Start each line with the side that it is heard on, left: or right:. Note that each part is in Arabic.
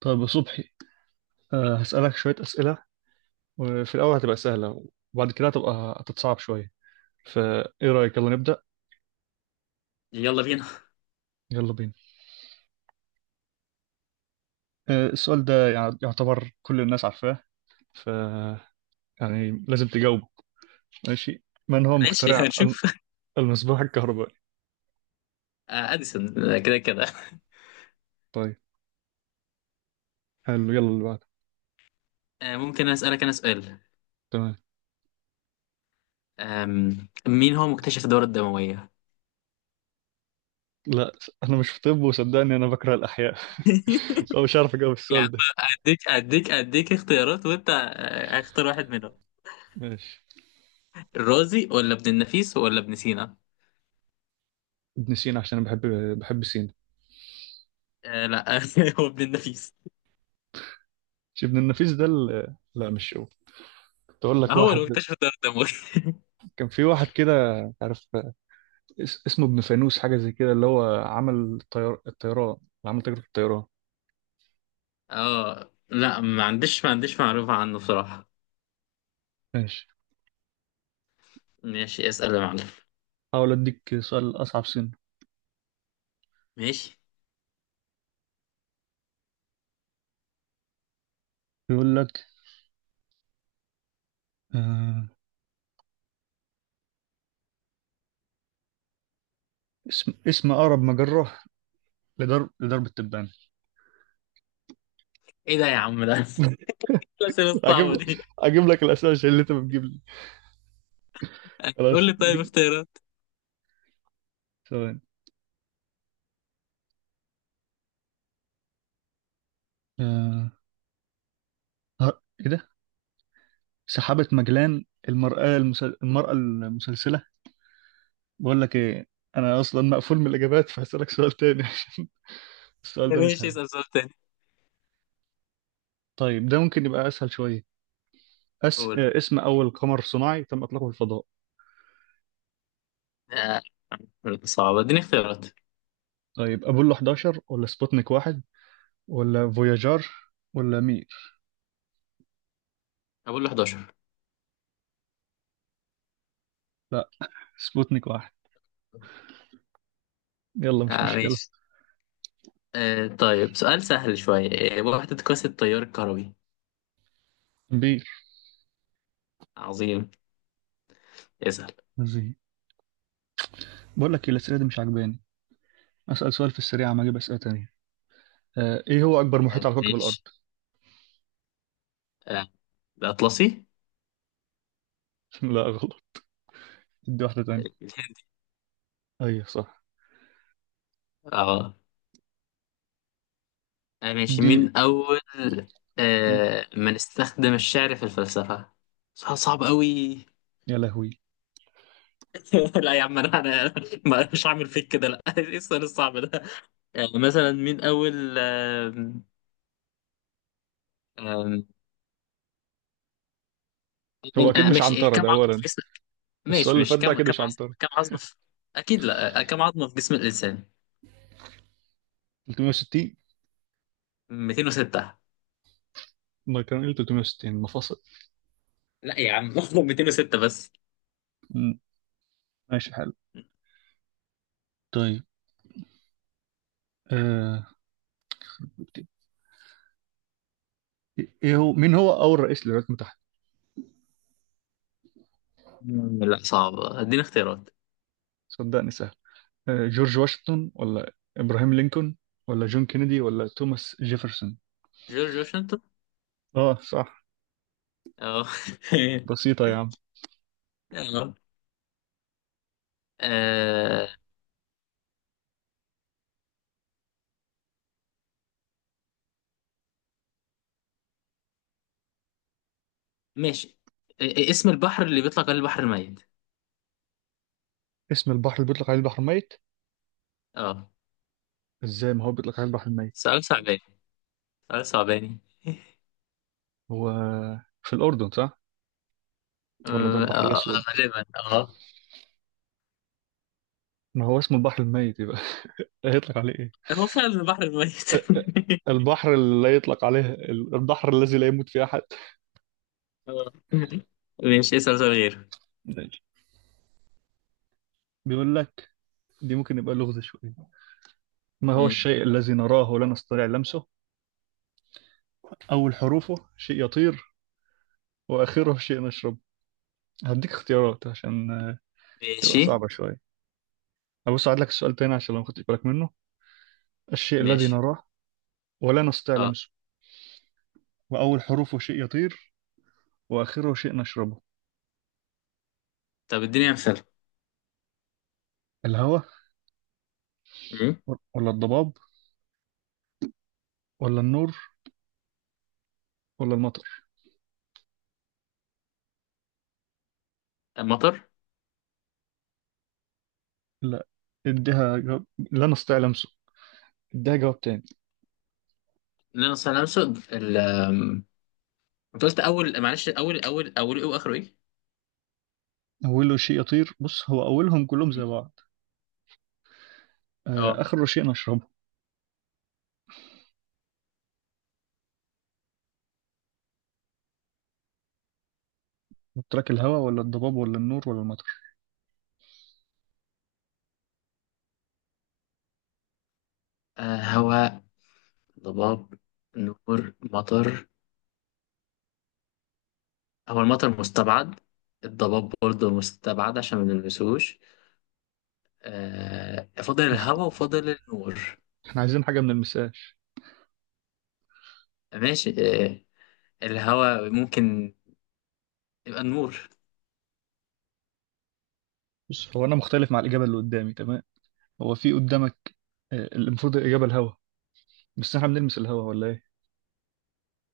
right: طيب يا صبحي، هسألك شوية أسئلة، وفي الأول هتبقى سهلة، وبعد كده هتبقى هتتصعب شوية. فإيه رأيك، يلا نبدأ.
left: يلا بينا.
right: يلا بينا. السؤال ده يعتبر كل الناس عارفاه، ف يعني لازم تجاوبه. ماشي. من هو
left: ماشي
right: مخترع
left: هنشوف.
right: المصباح الكهربائي؟
left: أديسون. كده كده.
right: طيب، حلو، يلا اللي بعده.
left: ممكن أسألك أنا سؤال.
right: تمام.
left: مين هو مكتشف الدورة الدموية؟
right: لا، أنا مش في طب، وصدقني أنا بكره الأحياء. فمش عارف أجاوب
left: يا عم،
right: السؤال ده.
left: أديك اختيارات وأنت اختار واحد منهم.
right: ماشي.
left: الرازي ولا ابن النفيس ولا ابن سينا؟
right: ابن سينا، عشان أنا بحب، بحب سينا.
left: آه لا، هو ابن النفيس.
right: مش ابن النفيس ده لا مش هو. كنت أقول لك
left: هو اللي
right: واحد،
left: مكتشف الدورة الدموية.
right: كان في واحد كده، مش عارف، اسمه ابن فانوس، حاجة زي كده، اللي هو عمل الطيار، الطيران اللي عمل تجربة الطيران.
left: اه لا، ما عنديش معلومة عنه بصراحة.
right: ماشي.
left: ماشي، اسأل يا معلم.
right: حاول اديك سؤال اصعب سنة.
left: ماشي،
right: بيقول لك، آه اسم اقرب مجرة لدرب التبانة.
left: ايه ده يا عم ده؟ الأسئلة
right: اجيب
left: الصعبة
right: لك
left: دي.
right: اجيب لك الاسئلة عشان اللي انت بتجيب لي.
left: قول
right: خلاص،
left: لي طيب اختيارات.
right: ثواني. آه ايه ده، سحابة مجلان، المرأة المسل... المرأة المسلسلة. بقول لك ايه، انا اصلا مقفول من الاجابات، فهسألك سؤال تاني عشان السؤال ده مش
left: ماشي،
right: حلو.
left: اسأل سؤال تاني.
right: طيب ده ممكن يبقى اسهل شوية. أس...
left: قول.
right: اسم أول قمر صناعي تم إطلاقه في الفضاء.
left: آه، صعبة، اديني اختيارات.
right: طيب، أبولو 11 ولا سبوتنيك واحد ولا فوياجر ولا مير؟
left: أقول له 11.
right: لا، سبوتنيك واحد. يلا مش
left: آه
right: مشكلة.
left: ماشي. آه، طيب سؤال سهل شوية. آه، وحدة قياس التيار الكهربي.
right: مير.
left: عظيم، اسأل.
right: زي، بقول لك الأسئلة دي مش عاجباني. أسأل سؤال في السريع عم أجيب أسئلة تانية. إيه هو أكبر محيط
left: آه
right: على كوكب الأرض؟
left: ماشي. آه، الأطلسي.
right: لا، غلط. دي واحدة تانية. أيوة، صح.
left: اه. ماشي،
right: اديني.
left: مين أول
right: مم.
left: من استخدم الشعر في الفلسفة؟ سؤال صعب أوي.
right: يا لهوي،
left: لا يا عم، أنا مش هعمل فيك كده، لا. إيه السؤال الصعب ده؟ آه، مثلا مين أول آه
right: هو أكيد مش
left: ماشي.
right: عنترة
left: كم
right: ده
left: عقد؟
right: أولا. السؤال
left: ماشي
right: اللي
left: ماشي
right: فات ده أكيد مش عنترة.
left: كم عظمة في... أكيد لا. كم عظمة في جسم الإنسان؟
right: 360.
left: 206.
right: ما كان إيه، 360 مفاصل.
left: لا يا عم. 206 بس.
right: مم. ماشي، حلو. طيب. آه. ايه هو، مين هو اول رئيس للولايات المتحده؟
left: لا صعب، اديني اختيارات.
right: صدقني سهل. جورج واشنطن ولا ابراهام لينكولن ولا جون كينيدي ولا توماس جيفرسون؟
left: جورج واشنطن.
right: اه صح.
left: اه.
right: بسيطه يا عم.
left: آه. آه، ماشي. اسم البحر اللي بيطلق عليه البحر الميت.
right: اسم البحر اللي بيطلق عليه البحر الميت؟
left: اه.
right: ازاي، ما هو بيطلق عليه البحر الميت.
left: سؤال صعباني.
right: هو في الاردن صح، ولا ده
left: آه،
right: البحر
left: آه،
right: الاسود؟
left: غالبا اه.
right: ما هو اسمه البحر الميت، يبقى هيطلق عليه ايه؟
left: هو فعلا البحر الميت.
right: البحر اللي لا يطلق عليه البحر الذي لا يموت فيه احد.
left: آه. ماشي، اسأل سؤال غير.
right: ماشي، بيقول لك، دي ممكن يبقى لغز شويه. ما هو
left: مم.
right: الشيء الذي نراه ولا نستطيع لمسه، أول حروفه شيء يطير، واخره شيء نشرب. هديك اختيارات عشان تبقى
left: ماشي
right: صعبة شوية. أبص، أعيد لك السؤال تاني عشان لو ما خدتش بالك منه. الشيء الذي
left: ماشي
right: نراه ولا نستطيع
left: اه،
right: لمسه، وأول حروفه شيء يطير، وآخره شيء نشربه.
left: طب اديني امثله.
right: الهواء
left: مم.
right: ولا الضباب ولا النور ولا المطر؟
left: المطر.
right: لا. اديها جواب، لا نستطيع لمسه. اديها جواب تاني.
left: لا نستطيع ان نرصد ال آم، انت قلت اول، معلش، اول ايه واخره ايه؟
right: أوله شيء يطير، بص هو أولهم كلهم زي
left: مم.
right: بعض.
left: اه.
right: آخره شيء نشربه. قلت لك الهواء ولا الضباب ولا النور ولا المطر.
left: آه، هواء، ضباب، نور، مطر. هو المطر مستبعد، الضباب برضه مستبعد عشان ما نلمسوش. آه، فاضل الهواء وفاضل النور.
right: احنا عايزين حاجة من المساش.
left: ماشي آه، الهواء ممكن، يبقى النور.
right: بص، هو أنا مختلف مع الإجابة اللي قدامي، تمام؟ هو في قدامك، المفروض الإجابة الهوا. بس احنا بنلمس الهوا ولا ايه؟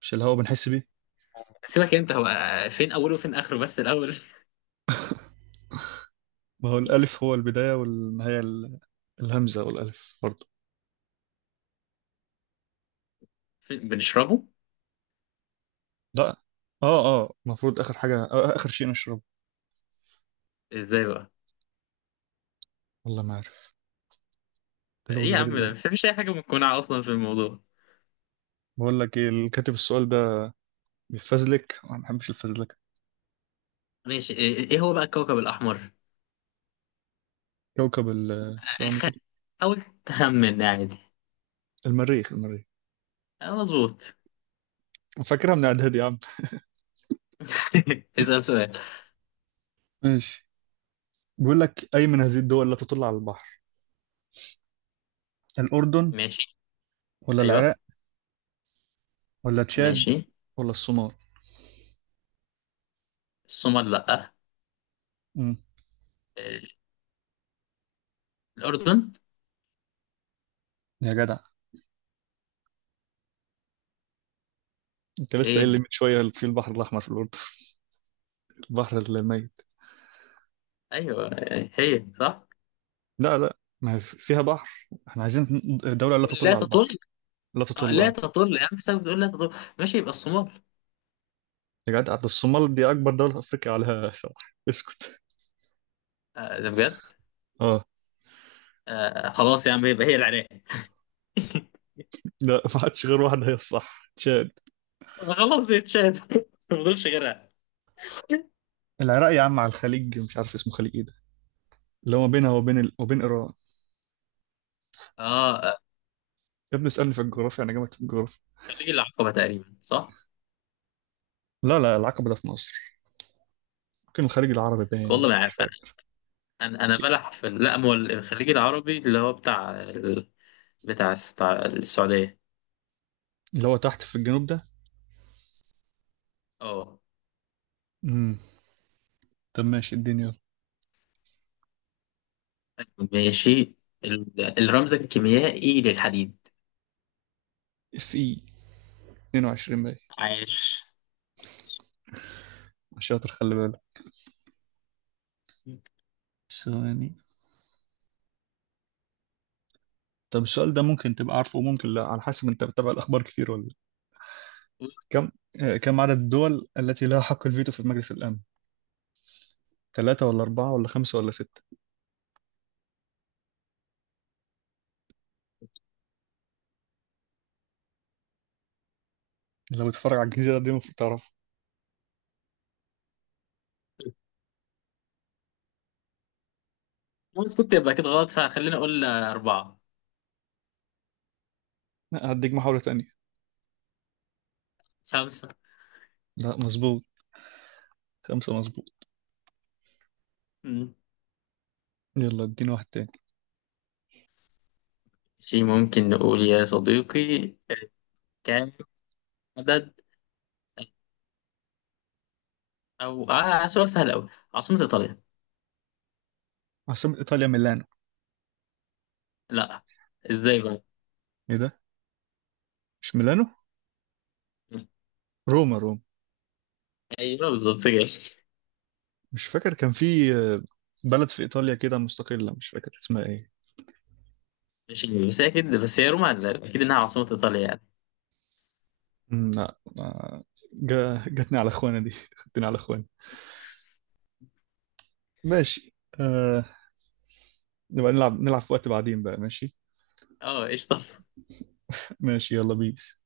right: مش الهوا بنحس بيه.
left: سيبك انت، هو فين اوله وفين اخره بس
right: ما هو الألف هو البداية والنهاية، الهمزة والألف برضه.
left: فين بنشربه؟
right: لا، اه اه، المفروض آخر حاجة، آه آخر شيء نشربه.
left: ازاي بقى؟
right: والله ما عارف. تلوث
left: ايه يا
right: غريب
left: عم ده،
right: أوي.
left: مفيش اي حاجه مقنعه اصلا في الموضوع.
right: بقول لك ايه، اللي كاتب السؤال ده بيفزلك، أنا ما بحبش الفزلكة.
left: ماشي. إيه هو بقى الكوكب الاحمر؟
right: كوكب الثواني
left: أخ...
right: كده.
left: حاول تخمن عادي.
right: المريخ.
left: اه مظبوط.
right: فاكرها من إعدادي يا عم.
left: اسال سؤال.
right: ماشي، بيقول لك، أي من هذه الدول لا تطل على البحر؟ الأردن
left: ماشي.
right: ولا
left: ايوه.
right: العراق ولا تشاد
left: ماشي.
right: ولا الصومال؟
left: الصومال، لا.
right: امم
left: إيه، الاردن.
right: يا جدع، انت لسه قايل لي
left: ايه.
right: من شويه في البحر الاحمر في الاردن، البحر الميت.
left: ايوه، إيه، هي صح.
right: لا لا، ما هي فيها بحر، احنا عايزين دوله لا
left: تقول
right: تطل
left: لا
right: على البحر.
left: تطل؟
right: لا
left: آه،
right: تطل،
left: لا
right: اه.
left: تطل يا عم سايب، بتقول لا تطل. ماشي، يبقى الصومال.
right: يا جدع، ده الصومال دي اكبر دوله في افريقيا عليها ساحل. اسكت.
left: آه، ده بجد.
right: اه.
left: آه، خلاص يا عم، يبقى هي العراق.
right: لا، ما عادش غير واحده هي الصح، تشاد.
left: خلاص، يا تشاد. ما فضلش غيرها.
right: العراق يا عم على الخليج، مش عارف اسمه خليج ايه ده، اللي هو ما بينها وبين ال... وبين ايران.
left: اه. آه،
right: يا ابني اسالني في الجغرافيا، انا جامد في الجغرافيا.
left: خليج العقبه تقريبا صح.
right: لا لا، العقبه ده في مصر. ممكن الخليج العربي،
left: والله
right: باين
left: ما
right: مش
left: عارف انا.
right: فاكر.
left: انا أنا بلح لا، ما هو الخليج العربي، اللي هو بتاع بتاع السعوديه.
right: اللي هو تحت في الجنوب ده.
left: اه
right: امم طب ماشي الدنيا.
left: ماشي. الرمز الكيميائي للحديد.
right: في 22 باين.
left: عاش.
right: عشان خلي بالك، ثواني. طب السؤال ده ممكن تبقى عارفه وممكن لا، على حسب انت بتتابع الاخبار كتير ولا لأ. كم، كم عدد الدول التي لها حق الفيتو في مجلس الامن؟ ثلاثة ولا أربعة ولا خمسة ولا ستة؟ لو بتتفرج على الجزيرة دي المفروض تعرفها.
left: بس كنت يبقى كده غلط، فخلينا اقول اربعه.
right: لا، هديك محاولة تانية.
left: خمسه.
right: لا، مظبوط. خمسة مظبوط.
left: مم.
right: يلا اديني واحد تاني.
left: ماشي، ممكن نقول يا صديقي. كام عدد، او آه، سؤال سهل قوي. عاصمه ايطاليا.
right: عاصمة إيطاليا ميلانو.
left: لا، ازاي بقى؟
right: ايه ده، مش ميلانو، روما.
left: ايوه، بالظبط كده.
right: مش فاكر كان في بلد في إيطاليا كده مستقلة، مش فاكر اسمها ايه.
left: مش عارف، بس هي روما اكيد انها عاصمة ايطاليا يعني.
right: لا، جاتني على اخواني دي خدتني على اخواني. ماشي. آه، نبقى نلعب في وقت بعدين بقى. ماشي.
left: اه قشطة.
right: ماشي، يلا بيس.